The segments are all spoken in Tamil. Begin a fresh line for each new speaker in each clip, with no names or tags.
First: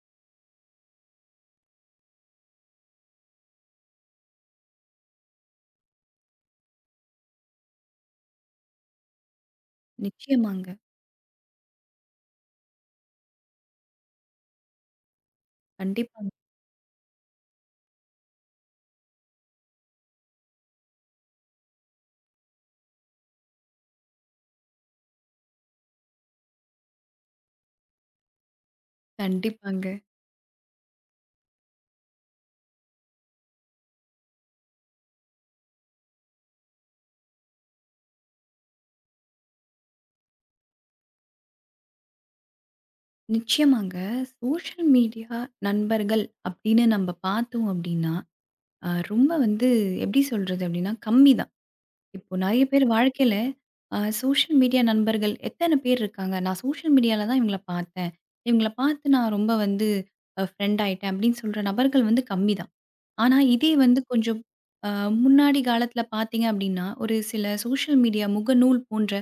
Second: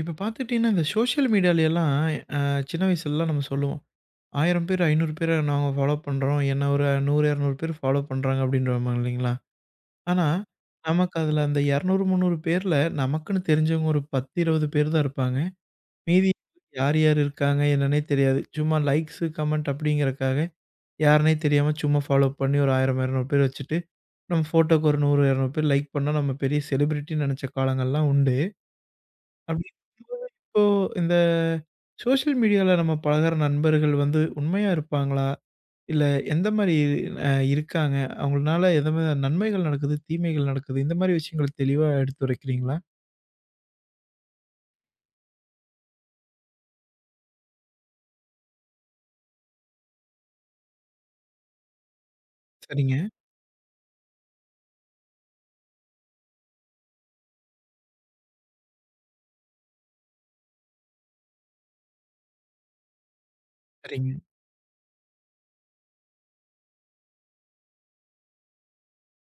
இப்ப பார்த்துக்கிட்டீங்கன்னா, இந்த சோஷியல் மீடியால எல்லாம் அ சின்ன வயசுலலாம் நம்ம சொல்லுவோம். 1000 பேர், 500 பேர நாங்க ஃபாலோ பண்றோம். என்ன ஒரு 100, 200 பேர் ஃபாலோ பண்றாங்க அப்படின்றோம் இல்லைங்களா? ஆனா,
நிச்சயமாங்க.
நமக்கு அதுல அந்த 200, 300 பேர்ல நமக்குன்னு தெரிஞ்சவங்க ஒரு 10, 20 பேர் தான் இருப்பாங்க.
கண்டிப்பாங்க,
மீதி யார் யார் இருக்காங்க என்னன்னே தெரியாது. சும்மா லைக்ஸு, கமெண்ட் அப்படிங்கிறக்காக யாருன்னே தெரியாம சும்மா ஃபாலோ பண்ணி ஒரு 1000, 200 பேர் வச்சுட்டு, நம்ம ஃபோட்டோக்கு ஒரு 100, 200 பேர் லைக் பண்ணா நம்ம பெரிய செலிபிரிட்டின்னு நெனச்ச காலங்கள்லாம் உண்டு. அப்படி
கண்டிப்பாங்க.
இருக்கும்போது இப்போ இந்த சோஷியல் மீடியால நம்ம பழகுற நண்பர்கள் வந்து உண்மையா இருப்பாங்களா? இல்ல எந்த மாரி இருக்காங்க? அவங்கனால எந்த மாரி நன்மைகள் நடக்குது? தீமைகள் நடக்குது? இந்த மாரி விஷயங்கள தெளிவா எடுத்துரைக்கிறீங்களா?
நிச்சயமாங்க. சோஷியல் மீடியா நண்பர்கள் அப்படின்னு நம்ம பார்த்தோம் அப்படின்னா, ரொம்ப வந்து எப்படி சொல்றது அப்படின்னா, கம்மி தான். இப்போ நெறைய பேர்
சரிங்க,
வாழ்க்கையில சோஷியல் மீடியா நண்பர்கள் எத்தன பேர் இருக்காங்க? நான் சோஷியல் மீடியால தான் இவங்கள பார்த்தேன். இவங்கள பார்த்து நான் ரொம்ப வந்து ஃப்ரெண்ட் ஆயிட்டேன் அப்படின்னு சொல்ற நபர்கள் வந்து கம்மி தான். ஆனா, இதே வந்து
சரிங்க.
கொஞ்சம் அ முன்னாடி காலத்தில பார்த்தீங்க அப்படின்னா, ஒரு சில சோஷியல் மீடியா முகநூல் போன்ற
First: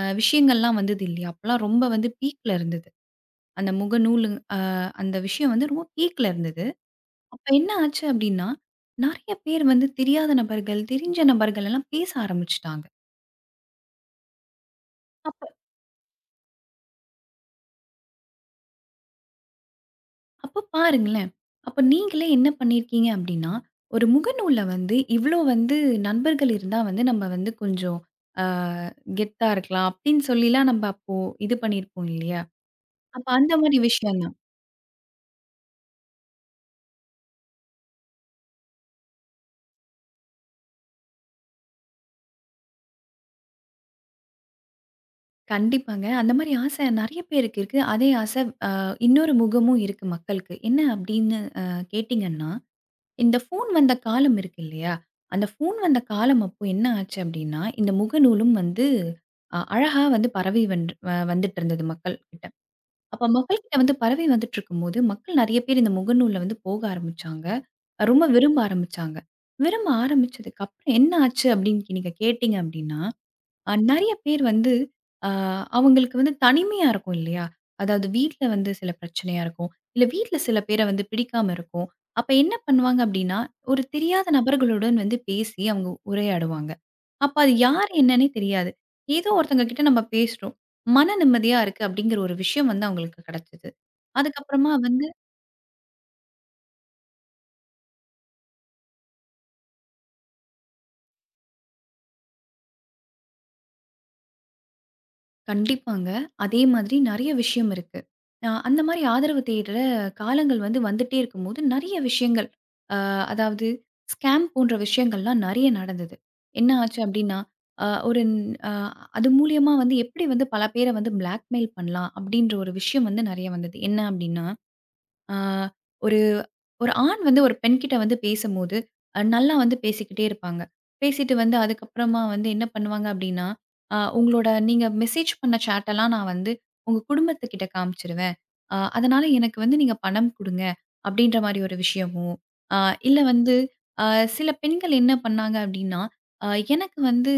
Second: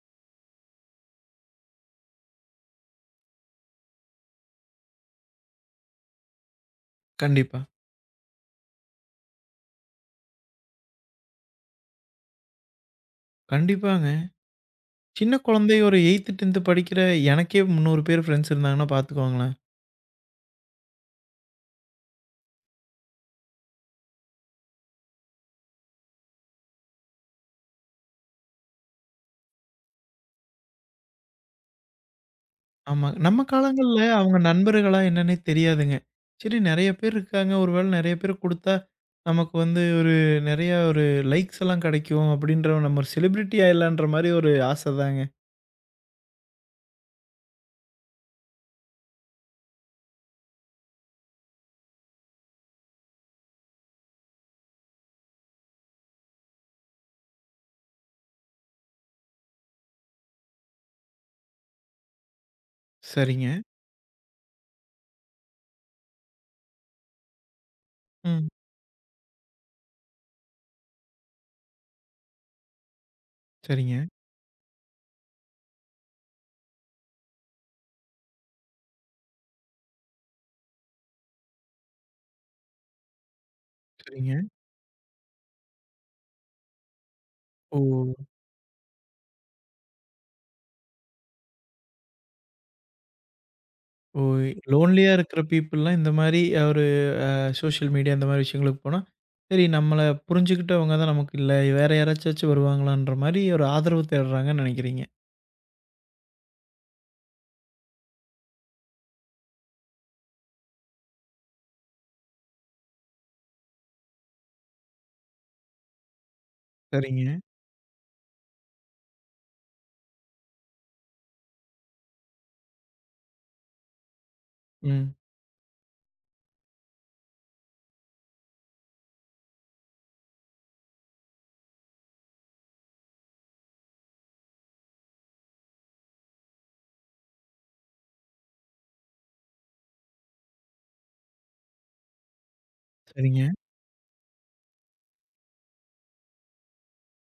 விஷயங்கள்லாம் வந்தது இல்லையா? அப்பலாம் ரொம்ப வந்து பீக்ல இருந்தது. அந்த முகநூலு அ அந்த விஷயம் வந்து ரொம்ப பீக்ல இருந்தது. அப்ப
கண்டிப்பா,
என்ன ஆச்சு அப்டின்னா, நெறைய பேர் வந்து தெரியாத நபர்கள், தெரிஞ்ச நபர்கள் எல்லாம் பேச ஆரம்பிச்சுட்டாங்க.
கண்டிப்பாங்க. சின்ன
அப்ப
குழந்தை ஒரு 8த், 10த் படிக்கிற எனக்கே 300 பேர் ஃப்ரெண்ட்ஸ் இருந்தாங்கன்னா பார்த்துக்கோங்களேன்.
அப்ப பாருங்களேன். அப்ப நீங்களே என்ன பண்ணியிருக்கீங்க அப்டின்னா, ஒரு முகநூல்ல வந்து இவ்ளோ வந்து நண்பர்கள் இருந்தா வந்து நம்ம வந்து கொஞ்சம் அ கெத்தா இருக்கலாம் அப்டின்னு சொல்லிலாம் நம்ம அப்போ இது பண்ணியிருப்போம் இல்லையா?
ஆமா.
அப்ப
நம்ம
அந்த மாரி
காலங்கள்ல
விஷயம் தான்.
அவங்க நண்பர்களா என்னன்னே தெரியாதுங்க. சரி நெறைய பேர் இருக்காங்க. ஒரு வேள நெறைய பேர் குடுத்தா, நமக்கு வந்து ஒரு நெறைய ஒரு லைக்ஸ் எல்லாம் கெடைக்கும் அப்படின்ற நம்ம ஒரு செலிபிரிட்டி ஆயிடலான்ற மாரி ஒரு ஆசை தாங்க.
கண்டிப்பாங்க. அந்த மாரி ஆசை நெறைய பேருக்கு இருக்கு. அதே ஆசை அ இன்னொரு முகமும் இருக்கு மக்களுக்கு. என்ன அப்படின்னு கேட்டீங்கன்னா, இந்த ஃபோன் வந்த காலம் இருக்கு இல்லையா? அந்த ஃபோன் வந்த காலம் அப்போ என்ன ஆச்சு அப்படின்னா, இந்த முகநூலும் வந்து அழகா வந்து பரவி வென்று வந்துட்டு இருந்தது மக்கள் கிட்ட. அப்ப
சரிங்க.
மக்கள் கிட்ட வந்து பரவி வந்துட்டு இருக்கும்போது, மக்கள் நெறைய பேர் இந்த முகநூல்ல வந்து போக ஆரம்பிச்சாங்க. ரொம்ப
ம்.
விரும்ப ஆரம்பிச்சாங்க. விரும்ப ஆரம்பிச்சதுக்கு அப்புறம் என்ன ஆச்சு அப்படின்னு நீங்க கேட்டீங்க அப்படின்னா,
சரிங்க,
நெறைய பேர் வந்து அ அவங்களுக்கு வந்து தனிமையா இருக்கும் இல்லையா? அதாவது வீட்ல வந்து சில பிரச்சனையா இருக்கும். இல்ல வீட்ல சில பேர வந்து பிடிக்காம இருக்கும். அப்ப என்ன பண்ணுவாங்க அப்டின்னா, ஒரு தெரியாத
சரிங்க.
நபர்களுடன் வந்து பேசி அவங்க உரையாடுவாங்க. அப்ப அது
ஓ!
யார் என்னன்னே தெரியாது. ஏதோ ஒருத்தங்க கிட்ட நம்ம பேசுறோம். மன நிம்மதியா இருக்கு அப்டிங்கிற ஒரு விஷயம் வந்து அவங்களுக்கு கெடைச்சது.
ஓ!
அதுக்கப்புறமா வந்து
லோன்லியா இருக்கிற பீப்பிள்லாம் இந்த மாரி ஒரு சோசியல் மீடியா இந்த மாரி விஷயங்களுக்கு போனா, சரி நம்மள புரிஞ்சுக்கிட்டவங்க தான் நமக்கு இல்ல. வேற யாராச்சாச்சும் வருவாங்களான்ற மாரி ஒரு ஆதரவு தேடுறாங்கன்னு நெனைக்கிறீங்க.
கண்டிப்பாங்க. அதே மாதிரி நெறைய விஷயம் இருக்கு. அந்த மாரி ஆதரவு தேடுற காலங்கள் வந்து வந்துட்டே இருக்கும்போது, நெறைய விஷயங்கள் அ அதாவது ஸ்கேம் போன்ற விஷயங்கள்லாம் நெறைய நடந்தது. என்ன ஆச்சு
சரிங்க.
அப்டின்னா, அ ஒரு அ அது மூலியமா வந்து எப்படி வந்து பல பேர வந்து பிளாக்மெயில் பண்ணலாம்? அப்டின்ற ஒரு விஷயம் வந்து நெறைய வந்தது. என்ன அப்டின்னா
ம்.
ஆ, ஒரு ஒரு ஆண் வந்து ஒரு பெண்கிட்ட வந்து பேசும்போது, நல்லா வந்து பேசிக்கிட்டே இருப்பாங்க. பேசிட்டு வந்து அதுக்கப்புறமா வந்து என்ன பண்ணுவாங்க அப்டின்னா, உங்களோட நீங்க மெசேஜ் பண்ண சேட்டெல்லாம் நான் வந்து உங்க குடும்பத்துக்கிட்ட காமிச்சுருவேன். அதனால எனக்கு வந்து நீங்க பணம் குடுங்க அப்டின்ற மாரி ஒரு விஷயமும், அ இல்ல
சரிங்க.
வந்து அ சில பெண்கள் என்ன பண்ணாங்க அப்டின்னா, அ எனக்கு வந்து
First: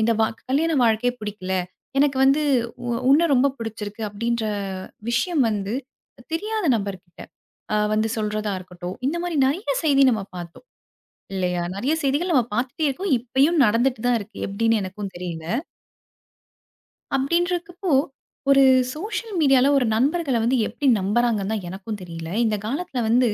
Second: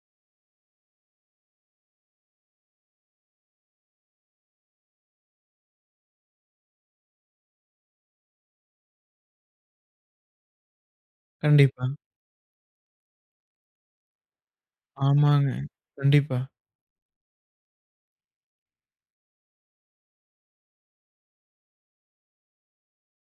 இந்த கல்யாண வாழ்க்கையே பிடிக்கல. எனக்கு வந்து உன்ன ரொம்ப பிடிச்சிருக்கு அப்டின்ற விஷயம் வந்து தெரியாத நபர்கிட்ட வந்து சொல்றதா இருக்கட்டும். இந்த மாரி நெறைய செய்தி நம்ம பார்த்தோம் இல்லையா?
கண்டிப்பா.
நெறைய செய்திகள் நம்ம பார்த்துட்டே இருக்கோம். இப்பயும் நடந்துட்டு தான் இருக்கு. எப்படின்னு எனக்கும் தெரியல.
ஆமாங்க. கண்டிப்பா,
அப்படின்றக்கப்போ, ஒரு சோஷியல் மீடியால ஒரு நண்பர்கள வந்து எப்படி நம்புறாங்கன்னு தான் எனக்கும் தெரியல. இந்த காலத்தில வந்து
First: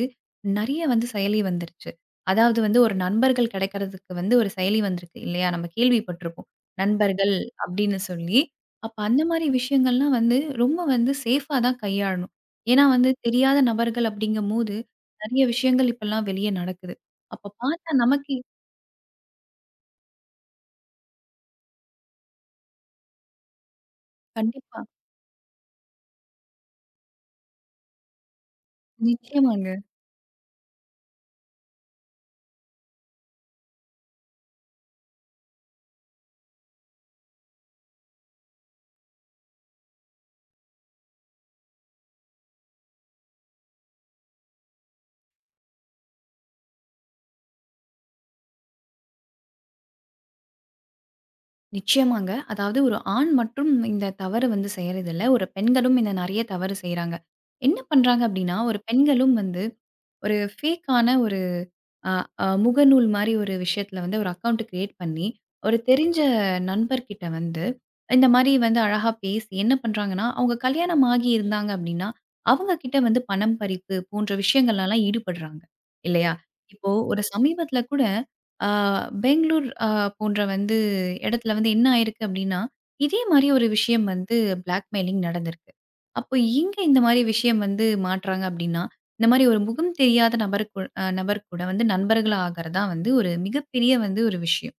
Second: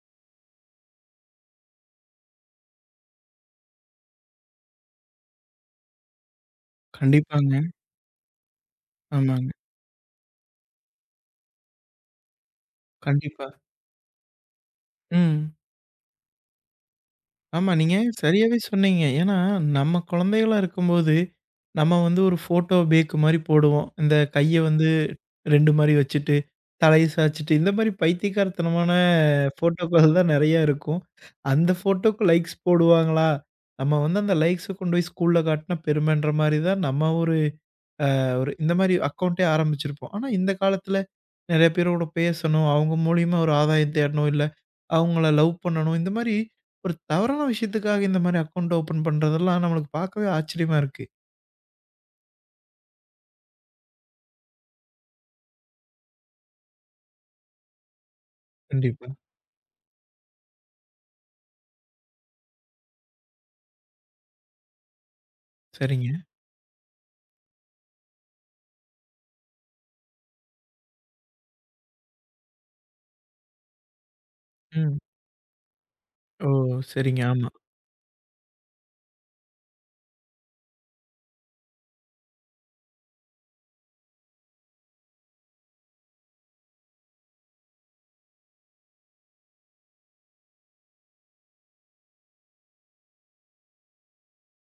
நெறைய வந்து செயலி வந்துருச்சு. அதாவது வந்து ஒரு நண்பர்கள் கிடைக்கிறதுக்கு வந்து ஒரு செயலி வந்திருக்கு இல்லையா? நம்ம கேள்விப்பட்டிருப்போம். நண்பர்கள்
கண்டிப்பாங்க.
அப்படின்னு சொல்லி. அப்ப அந்த மாரி
ஆமாங்க.
விஷயங்கள்லாம் வந்து ரொம்ப வந்து சேஃபா தான் கையாளணும். ஏன்னா வந்து
கண்டிப்பா.
தெரியாத நபர்கள் அப்படிங்கும்போது, நெறைய
ம்.
விஷயங்கள் இப்பல்லாம் வெளிய நடக்குது. அப்ப
ஆமா,
பார்த்தா
நீங்க
நமக்கே
சரியாவே சொன்னீங்க. ஏன்னா, நம்ம குழந்தைகளா இருக்கும்போது, நம்ம வந்து ஒரு ஃபோட்டோ பேக் மாரி போடுவோம். இந்த கைய
கண்டிப்பா
வந்து 2 மாரி வச்சுட்டு, தலைய சாய்ச்சுட்டு, இந்த மாரி பைத்தியக்காரத்தனமான
நிச்சயமாங்க.
ஃபோட்டோக்கள் தான் நெறையா இருக்கும். அந்த ஃபோட்டோக்கு லைக்ஸ் போடுவாங்களா? நம்ம வந்து அந்த லைக்ஸ கொண்டு போய் ஸ்கூல்ல காட்டுனா பெருமைன்ற மாரி தான் நம்ம ஒரு ஒரு இந்த மாரி அக்கவுண்டே ஆரம்பிச்சிருப்போம். ஆனா, இந்த காலத்தில நிறைய பேரோட பேசணும். அவங்க மூலியமா ஒரு ஆதாயம் தேடணும். இல்ல அவங்கள லவ் பண்ணணும். இந்த மாரி ஒரு தவறான விஷயத்துக்காக இந்த மாரி அக்கவுண்ட் ஓப்பன் பண்றதெல்லாம் நம்மளுக்கு பார்க்கவே ஆச்சரியமா இருக்கு.
நிச்சயமாங்க. அதாவது ஒரு ஆண் மட்டும் இந்த தவறு வந்து செய்றதில்ல. ஒரு பெண்களும் இந்த நெறைய தவறு செய்றாங்க. என்ன பண்றாங்க அப்டின்னா, ஒரு
கண்டிப்பா.
பெண்களும் வந்து ஒரு ஃபேக்கான ஒரு அ அ முகநூல் மாரி ஒரு விஷயத்துல வந்து ஒரு அக்கவுண்ட் கிரியேட் பண்ணி, ஒரு
சரிங்க.
தெரிஞ்ச நண்பர்கிட்ட வந்து, இந்த மாரி வந்து அழகா பேசி என்ன பண்றாங்கன்னா, அவங்க கல்யாணம் ஆகி இருந்தாங்க அப்டின்னா, அவங்க கிட்ட வந்து பணம் பறிப்பு போன்ற
ம்.
விஷயங்கள்லலாம் ஈடுபடுறாங்க. இல்லையா?
ஓ!
இப்போ
சரிங்க.
ஒரு
ஆமா.
சமீபத்துல கூட அ பெங்களூர் போன்ற வந்து இடத்துல வந்து என்ன ஆயிருக்கு அப்டின்னா, இதே மாரி ஒரு விஷயம் வந்து பிளாக்மெயிலிங் நடந்திருக்கு. அப்போ இங்க இந்த மாரி விஷயம் வந்து மாட்றாங்க அப்டின்னா, இந்த மாரி ஒரு முகம் தெரியாத நபர் கூ அ நபர் கூட வந்து நண்பர்களா ஆகுறது தான் வந்து ஒரு மிகப்பெரிய வந்து ஒரு விஷயம்.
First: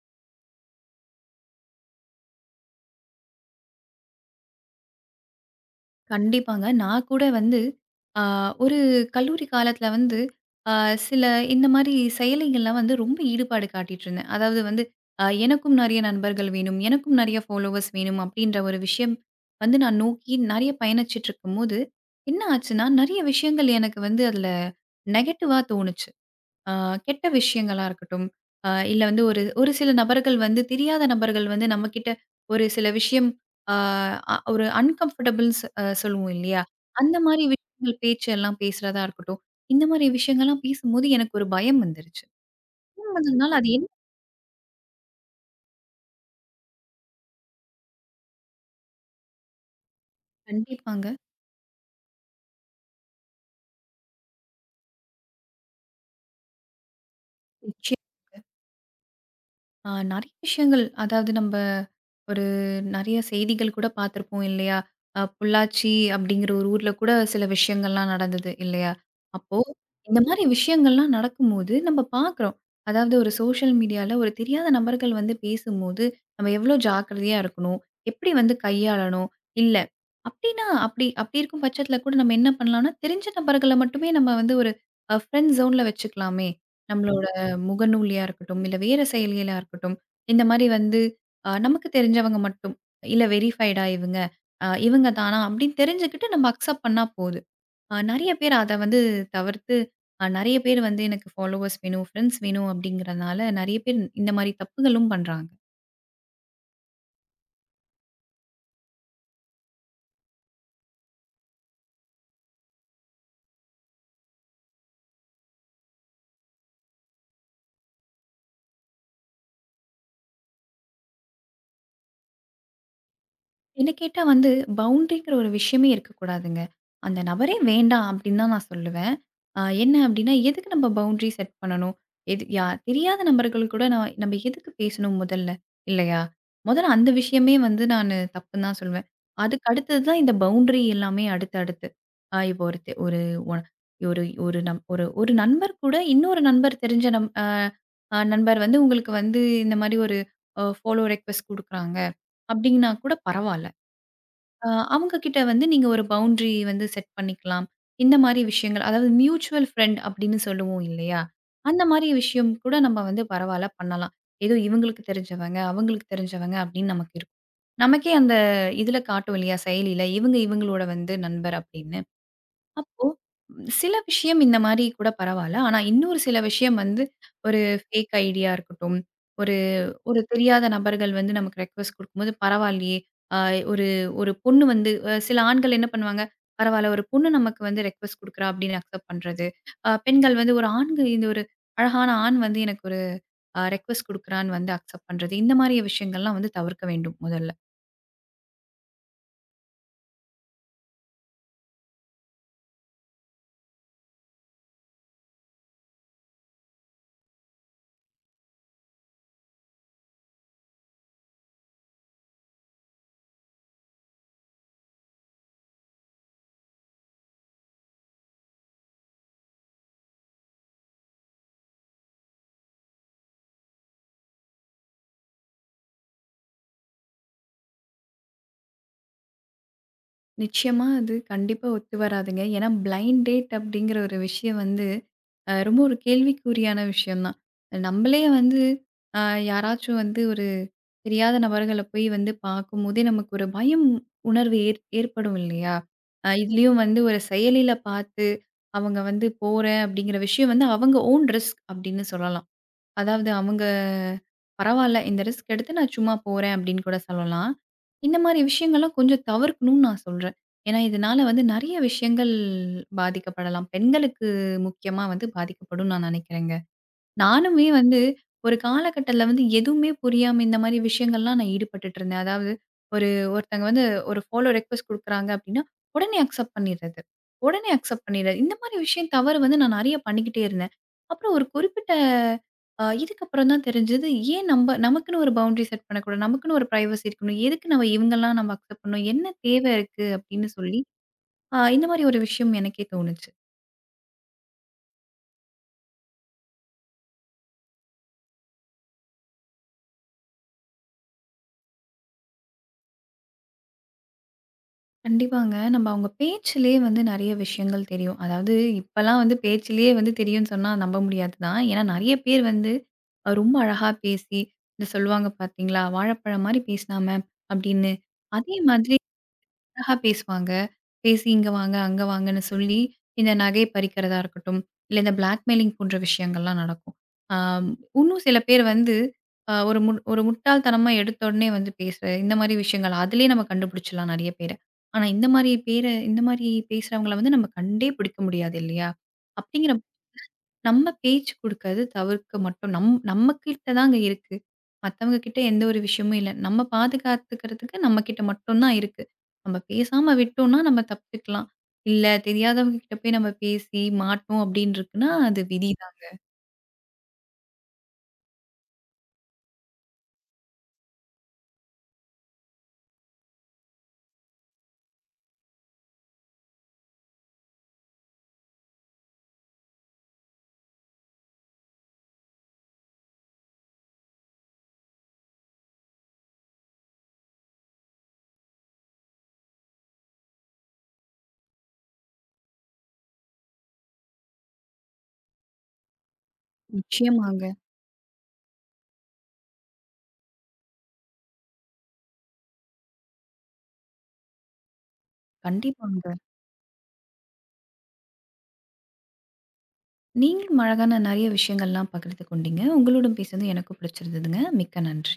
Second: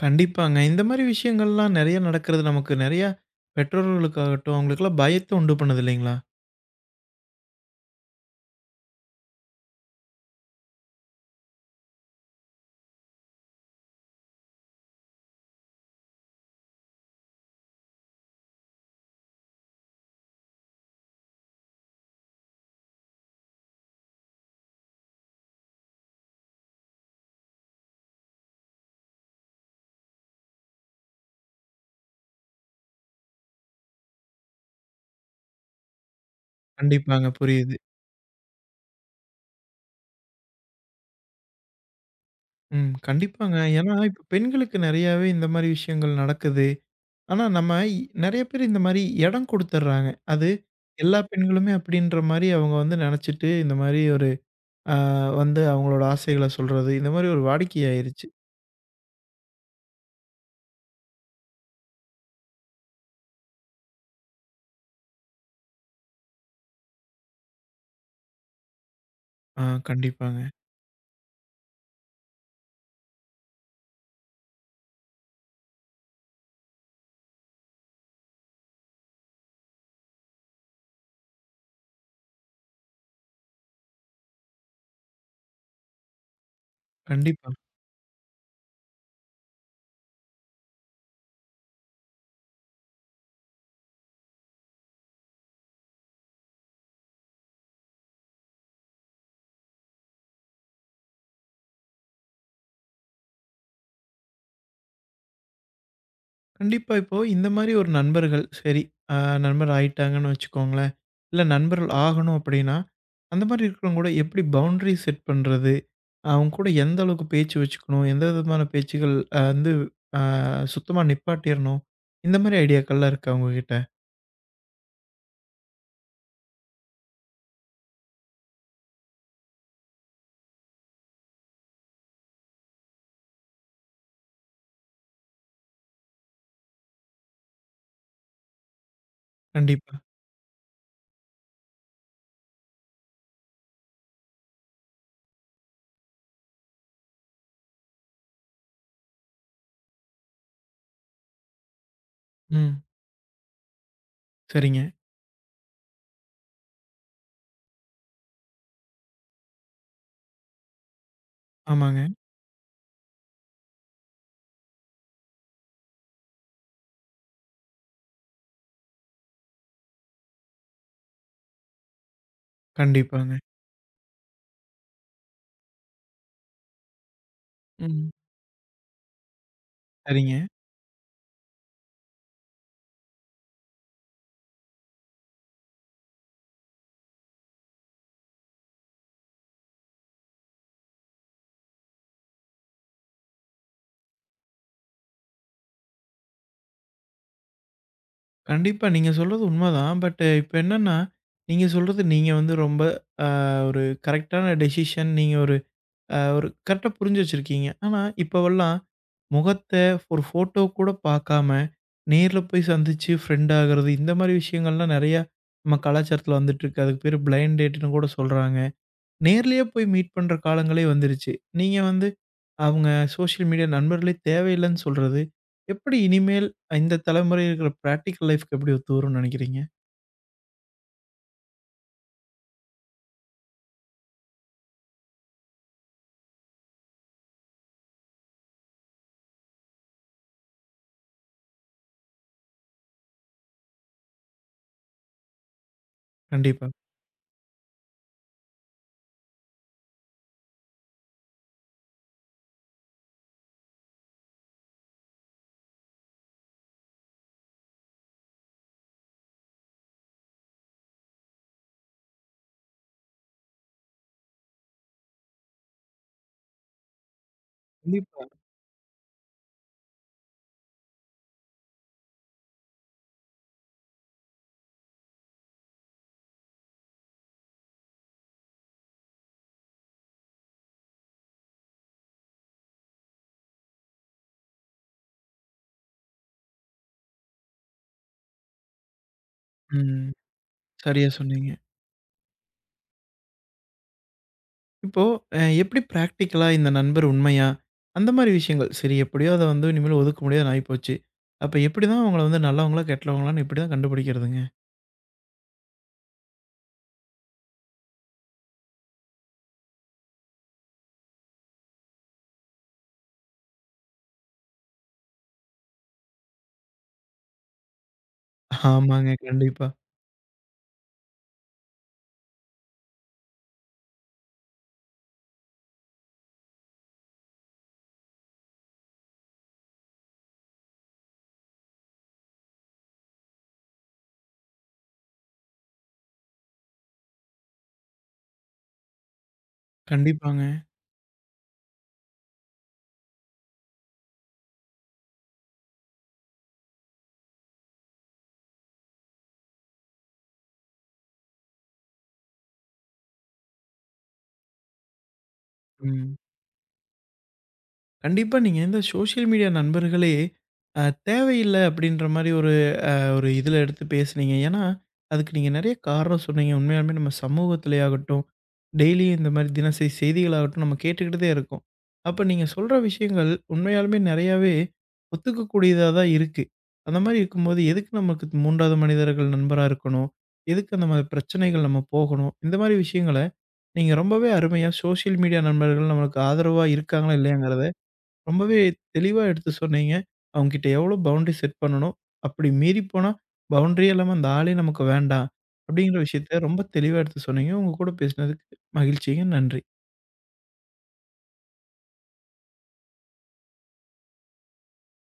கண்டிப்பாங்க. இந்த மாரி விஷயங்கள்லாம் நெறைய நடக்கிறது நமக்கு நெறைய பெற்றோர்களுக்காகட்டும், அவங்களுக்கெல்லாம் பயத்த உண்டு பண்ணுது இல்லைங்களா?
கண்டிப்பாங்க. நான் கூட வந்து அ ஒரு கல்லூரி காலத்தில வந்து அ சில இந்த மாரி செயலிகள்லாம் வந்து ரொம்ப ஈடுபாடு காட்டிட்டுருந்தேன். அதாவது வந்து எனக்கும் நெறைய நண்பர்கள் வேணும், எனக்கும் நெறைய ஃபாலோவர்ஸ் வேணும் அப்டின்ற ஒரு விஷயம் வந்து நான் நோக்கி நெறைய பயணிச்சுட்டு இருக்கும்போது, என்ன ஆச்சுன்னா, நெறைய விஷயங்கள் எனக்கு வந்து அதில நெகட்டிவா தோணுச்சு. ஆ கெட்ட விஷயங்களா இருக்கட்டும், இல்ல வந்து ஒரு ஒரு சில நபர்கள் வந்து தெரியாத நபர்கள் வந்து நம்மகிட்ட ஒரு சில விஷயம் ஆ அ ஒரு அன்கம்ஃபர்டபுள்ஸ் சொல்லுவோம் இல்லையா? அந்த
கண்டிப்பாங்க.
மாரி
புரியுது.
விஷயங்கள் பேச்சு எல்லாம் பேசுறதா இருக்கட்டும். இந்த மாரி விஷயங்கள்லாம் பேசும்போது எனக்கு ஒரு பயம் வந்துருச்சு.
ம்.
பயம் வந்ததுனால
கண்டிப்பாங்க.
அது என்ன
ஏன்னா இப்ப பெண்களுக்கு நெறையாவே இந்த மாரி விஷயங்கள் நடக்குது. ஆனா, நம்ம இ நெறைய பேர் இந்த மாரி இடம் குடுத்துர்றாங்க. அது
கண்டிப்பாங்க.
எல்லா பெண்களுமே அப்படின்ற மாரி அவங்க வந்து நெனச்சுட்டு, இந்த மாரி ஒரு அ வந்து அவங்களோட ஆசைகள சொல்றது, இந்த மாரி ஒரு வாடிக்கை
நிச்சயம்.
ஆயிருச்சு.
நெறைய விஷயங்கள் அதாவது நம்ப ஒரு நெறைய செய்திகள் கூட பார்த்துருப்போம் இல்லையா? பொள்ளாச்சி அப்படிங்கிற ஒரு ஊர்ல கூட சில விஷயங்கள்லாம் நடந்தது இல்லையா? அப்போ
ஆ
இந்த
கண்டிப்பாங்க.
மாரி விஷயங்கள்லாம் நடக்கும்போது நம்ம பார்க்குறோம். அதாவது ஒரு சோஷியல் மீடியால ஒரு தெரியாத நபர்கள் வந்து பேசும்போது, நம்ம எவ்வளோ ஜாக்கிரதையா இருக்கணும்? எப்படி வந்து கையாளணும்? இல்ல அப்படின்னா அப்படி அப்படி இருக்கும் பட்சத்தில கூட நம்ம என்ன பண்ணலாம்னா, தெரிஞ்ச நபர்கள மட்டுமே நம்ம வந்து ஒரு ஃப்ரெண்ட் ஜோன்ல வச்சுக்கலாமே! நம்மளோட
கண்டிப்பா.
முகநூலியா இருக்கட்டும், இல்ல வேற செயலிகளா இருக்கட்டும். இந்த மாரி வந்து நமக்கு தெரிஞ்சவங்க மட்டும். இல்ல வெரிஃபைடா இவங்க. இவங்க தானா அப்படின்னு தெரிஞ்சுக்கிட்டு நம்ம அக்செப்ட் பண்ணா போதும். நெறைய பேர் அத வந்து தவிர்த்து நெறைய பேர் வந்து எனக்கு ஃபாலோவர்ஸ் வேணும், ஃப்ரெண்ட்ஸ் வேணும் அப்படிங்கிறனால நெறைய பேர் இந்த மாரி தப்புகளும் பண்றாங்க.
கண்டிப்பா இப்போ இந்த மாரி ஒரு நண்பர்கள் சரி, அ நண்பர் ஆயிட்டாங்கன்னு வச்சுக்கோங்களேன். இல்ல நண்பர்கள் ஆகணும் அப்படின்னா, அந்த மாரி இருக்கிறவங்க கூட எப்படி பவுண்டரி செட் பண்றது? அவங்க கூட எந்த அளவுக்கு பேச்சு வச்சுக்கணும்? எந்த விதமான பேச்சுகள் வந்து அ சுத்தமா நிப்பாட்டிறணும்? இந்த மாரி ஐடியாக்கள்லாம் இருக்கா உங்ககிட்ட?
என்ன கேட்டா வந்து பவுண்டரிங்கிற ஒரு விஷயமே இருக்கக்கூடாதுங்க. அந்த நபரே வேண்டாம் அப்படின்னு தான் நான் சொல்லுவேன். என்ன அப்படின்னா, எதுக்கு நம்ம பவுண்டரி செட் பண்ணணும்? எது யா தெரியாத நபர்கள் கூட நான் நம்ம எதுக்கு பேசணும் முதல்ல? இல்லையா? முதல்ல அந்த விஷயமே வந்து நானு தப்புன்னு தான் சொல்லுவேன். அதுக்கு
கண்டிப்பா.
அடுத்தது தான் இந்த பவுண்டரி எல்லாமே அடுத்து அடுத்து. அ இப்போ ஒரு தெ ஒரு ஒ ஒரு ஒரு நம் ஒரு ஒரு நண்பர் கூட இன்னொரு நண்பர் தெரிஞ்ச நம் அ அ நண்பர் வந்து உங்களுக்கு வந்து இந்த மாரி ஒரு ஃபாலோ ரெக்வெஸ்ட் குடுக்குறாங்க.
ம்.
அப்படின்னா கூட பரவால்ல.
சரிங்க.
அவங்க கிட்ட வந்து நீங்க ஒரு பவுண்ட்ரி வந்து செட் பண்ணிக்கலாம். இந்த மாரி விஷயங்கள், அதாவது மியூச்சுவல் ஃப்ரெண்ட் அப்படின்னு சொல்லுவோம் இல்லையா? அந்த
ஆமாங்க.
மாரி விஷயம் கூட நம்ம வந்து பரவால்ல பண்ணலாம். ஏதோ இவங்களுக்கு தெரிஞ்சவங்க, அவங்களுக்கு தெரிஞ்சவங்க அப்படின்னு நமக்கு இருக்கும். நமக்கே அந்த இதுல காட்டும் இல்லையா? செயலில இவங்க இவங்களோட வந்து நண்பர் அப்படின்னு. அப்போ
கண்டிப்பாங்க.
ம், சில விஷயம் இந்த மாரி கூட பரவால்ல. ஆனா இன்னொரு சில விஷயம் வந்து ஒரு
ம்.
ஃபேக் ஐடியா இருக்கட்டும், ஒரு ஒரு
சரிங்க.
தெரியாத நபர்கள் வந்து நமக்கு ரெக்வெஸ்ட் குடுக்கும்போது பரவாயில்லையே! அ ஒரு ஒரு பொண்ணு வந்து சில ஆண்கள் என்ன பண்ணுவாங்க, பரவால்ல ஒரு பொண்ணு நமக்கு வந்து ரெக்வெஸ்ட் குடுக்குறா அப்படின்னு அக்செப்ட் பண்றது. பெண்கள் வந்து ஒரு ஆண்கு இந்த ஒரு அழகான ஆண் வந்து எனக்கு ஒரு ரெக்வெஸ்ட் குடுக்குறான்னு வந்து அக்செப்ட் பண்றது. இந்த மாரிய விஷயங்கள்லாம் வந்து தவிர்க்க வேண்டும் முதல்ல.
கண்டிப்பா நீங்க சொல்றது உண்மதான். பட் இப்ப என்னன்னா, நீங்க சொல்றது நீங்க வந்து ரொம்ப அ ஒரு கரெக்ட்டான டெசிஷன். நீங்க ஒரு ஒரு கரெக்ட்டா புரிஞ்சு வச்சிருக்கீங்க. ஆனா, இப்பவெல்லாம் முகத்த ஒரு ஃபோட்டோ கூட பார்க்காம, நேர்ல போய் சந்திச்சு ஃப்ரெண்ட் ஆகுறது, இந்த மாரி விஷயங்கள்லாம் நெறையா நம்ம கலாச்சாரத்துல வந்துட்டுருக்கு. அதுக்கு பேரு பிளைண்ட் டேட்ன்னு கூட சொல்றாங்க. நேர்லயே போய் மீட் பண்ற காலங்களே வந்துருச்சு. நீங்க வந்து அவங்க சோசியல் மீடியா நண்பர்களே தேவையில்லன்னு சொல்றது, எப்படி இனிமேல் இந்த தலைமுறையில இருக்கிற பிராக்டிகல் லைஃப்க்கு எப்படி ஒத்து வரும்னு நினைக்கிறீங்க?
நிச்சயமா அது கண்டிப்பா ஒத்து வராதுங்க. ஏன்னா பிளைண்ட் டேட் அப்படிங்கிற ஒரு விஷயம் வந்து ரொம்ப ஒரு கேள்விக்குறியான விஷயம் தான். நம்மளே வந்து அ யாராச்சும் வந்து ஒரு தெரியாத நபர்கள போய் வந்து பார்க்கும்போதே நமக்கு ஒரு பயம் உணர்வு ஏற்படும் இல்லையா?
கண்டிப்பா.
இதுலயும் வந்து ஒரு செயலில பார்த்து அவங்க வந்து போறேன் அப்படிங்கிற விஷயம் வந்து அவங்க ஓன் ரிஸ்க் அப்படின்னு சொல்லலாம். அதாவது அவங்க பரவால்ல. இந்த ரிஸ்க் எடுத்து நான் சும்மா போறேன் அப்படின்னு கூட சொல்லலாம். இந்த மாரி விஷயங்கள்லாம் கொஞ்சம் தவிர்க்கணும்னு நான் சொல்றேன். ஏன்னா இதனால வந்து நெறைய விஷயங்கள் பாதிக்கப்படலாம். பெண்களுக்கு முக்கியமா வந்து பாதிக்கப்படும் நான் நெனைக்கிறேங்க. நானுமே வந்து
கண்டிப்பா.
ஒரு காலகட்டத்தில வந்து எதுவுமே புரியாம இந்த மாரி விஷயங்கள்லாம் நான் ஈடுபட்டுட்டு இருந்தேன். அதாவது ஒரு ஒருத்தங்க வந்து ஒரு ஃபாலோ ரிக்வெஸ்ட் குடுக்குறாங்க அப்டின்னா, உடனே அக்செப்ட் பண்ணிறது. உடனே அக்செப்ட் பண்ணிறது. இந்த மாரி விஷயம் தவறு வந்து நான் நெறைய பண்ணிக்கிட்டே இருந்தேன். அப்புறம் ஒரு குறிப்பிட்ட இதுக்கப்புறம் தான் தெரிஞ்சது, ஏன் நம்ப நமக்குன்னு ஒரு பவுண்டரி செட் பண்ணக்கூடாது? நமக்குன்னு ஒரு பிரைவசி இருக்கணும். எதுக்கு நம்ம இவங்கலாம் நம்ம அக்செப்ட் பண்ணணும்? என்ன தேவை இருக்கு?
ம்.
அப்டின்னு சொல்லி,
சரியா சொன்னீங்க.
இந்த மாரி ஒரு விஷயம் எனக்கே தோணுச்சு.
இப்போ எப்படி பிராக்டிகலா இந்த நண்பர் உண்மையா? அந்த மாரி விஷயங்கள். சரி எப்படியோ அத வந்து இனிமேல் ஒதுக்க முடியாதுன்னு ஆயிப்போச்சு. அப்ப எப்படிதான் அவங்கள வந்து நல்லவங்களா, கெட்டவங்களான்னு எப்படிதான் கண்டுபிடிக்கிறதுங்க?
கண்டிப்பாங்க. நம்ம அவங்க பேச்சிலேயே வந்து நெறைய விஷயங்கள் தெரியும். அதாவது இப்பலாம் வந்து பேச்சிலேயே வந்து தெரியும்னு சொன்னா நம்ப முடியாது தான். ஏன்னா நெறைய பேர் வந்து ரொம்ப அழகா பேசி இந்த சொல்லுவாங்க பார்த்தீங்களா? "வாழைப்பழம் மாரி பேசினாம" அப்படின்னு. அதே மாதிரி
ஆமாங்க. கண்டிப்பா.
அழகா பேசுவாங்க. பேசி இங்க வாங்க, அங்க வாங்கன்னு சொல்லி, இந்த நகை பறிக்கிறதா இருக்கட்டும், இல்ல இந்த பிளாக்மெயிலிங் போன்ற விஷயங்கள்லாம் நடக்கும். ஆ இன்னும் சில பேர் வந்து அ ஒரு மு ஒரு முட்டாள்தனமா எடுத்த உடனே வந்து பேசுற இந்த மாரி விஷயங்கள் அதிலயே நம்ம கண்டுபிடிச்சிடலாம் நெறைய பேர. ஆனா இந்த மாரி பேர இந்த மாரி பேசுறவங்கள வந்து நம்ம கண்டே பிடிக்க முடியாது இல்லையா? அப்படிங்கிற
கண்டிப்பாங்க.
நம்ம பேச்சு குடுக்கறது தவிர்க்க மட்டும் நம்ம கிட்ட தாங்க இருக்கு. மத்தவங்க கிட்ட எந்த ஒரு விஷயமும் இல்ல. நம்ம பாதுகாத்துக்கிறதுக்கு நம்ம கிட்ட மட்டும் தான் இருக்கு. நம்ம பேசாம விட்டோம்னா நம்ம தப்பிச்சுக்கலாம். இல்ல தெரியாதவங்க கிட்ட போய் நம்ம பேசி மாட்டோம் அப்படின்னு இருக்குன்னா அது விதிதாங்க.
ம். கண்டிப்பா. நீங்க இந்த சோசியல் மீடியா நண்பர்களே அ தேவையில்ல அப்படின்ற மாரி ஒரு ஒரு இதில எடுத்து பேசுனீங்க. ஏன்னா, அதுக்கு நீங்க நெறைய காரணம் சொன்னீங்க. உண்மையாலுமே நம்ம சமூகத்திலே ஆகட்டும், டெய்லியும் இந்த மாரி தினசரி செய்திகளாகட்டும் நம்ம கேட்டுக்கிட்டு தான் இருக்கோம். அப்ப நீங்க சொல்ற விஷயங்கள் உண்மையாலுமே நெறையாவே ஒத்துக்கக்கூடியதா தான் இருக்கு. அந்த மாரி இருக்கும்போது எதுக்கு நமக்கு 3வது மனிதர்கள் நண்பரா இருக்கணும்? எதுக்கு அந்த மாரி பிரச்சனைகள் நம்ம போகணும்? இந்த மாரி விஷயங்கள நீங்க ரொம்பவே அருமையா சோசியல் மீடியா நண்பர்கள் நம்மளுக்கு ஆதரவா இருக்காங்களா?
நிச்சயமாங்க.
இல்லையாங்கிறத ரொம்பவே தெளிவா எடுத்து சொன்னீங்க. அவங்ககிட்ட எவ்வளோ பவுண்டரி செட் பண்ணணும். அப்படி மீறி போனா, பவுண்டரியே இல்லாம அந்த ஆளே நமக்கு வேண்டாம். அப்படிங்கிற
கண்டிப்பாங்க.
விஷயத்த ரொம்ப தெளிவா எடுத்து சொன்னீங்க. உங்க கூட பேசினதுக்கு மகிழ்ச்சிங்க. நன்றி.
நீங்களும் அழகான நெறைய விஷயங்கள்லாம் பகிர்ந்து கொண்டீங்க. உங்களோட பேசுனது எனக்கும் பிடிச்சிருந்ததுங்க. மிக்க நன்றி.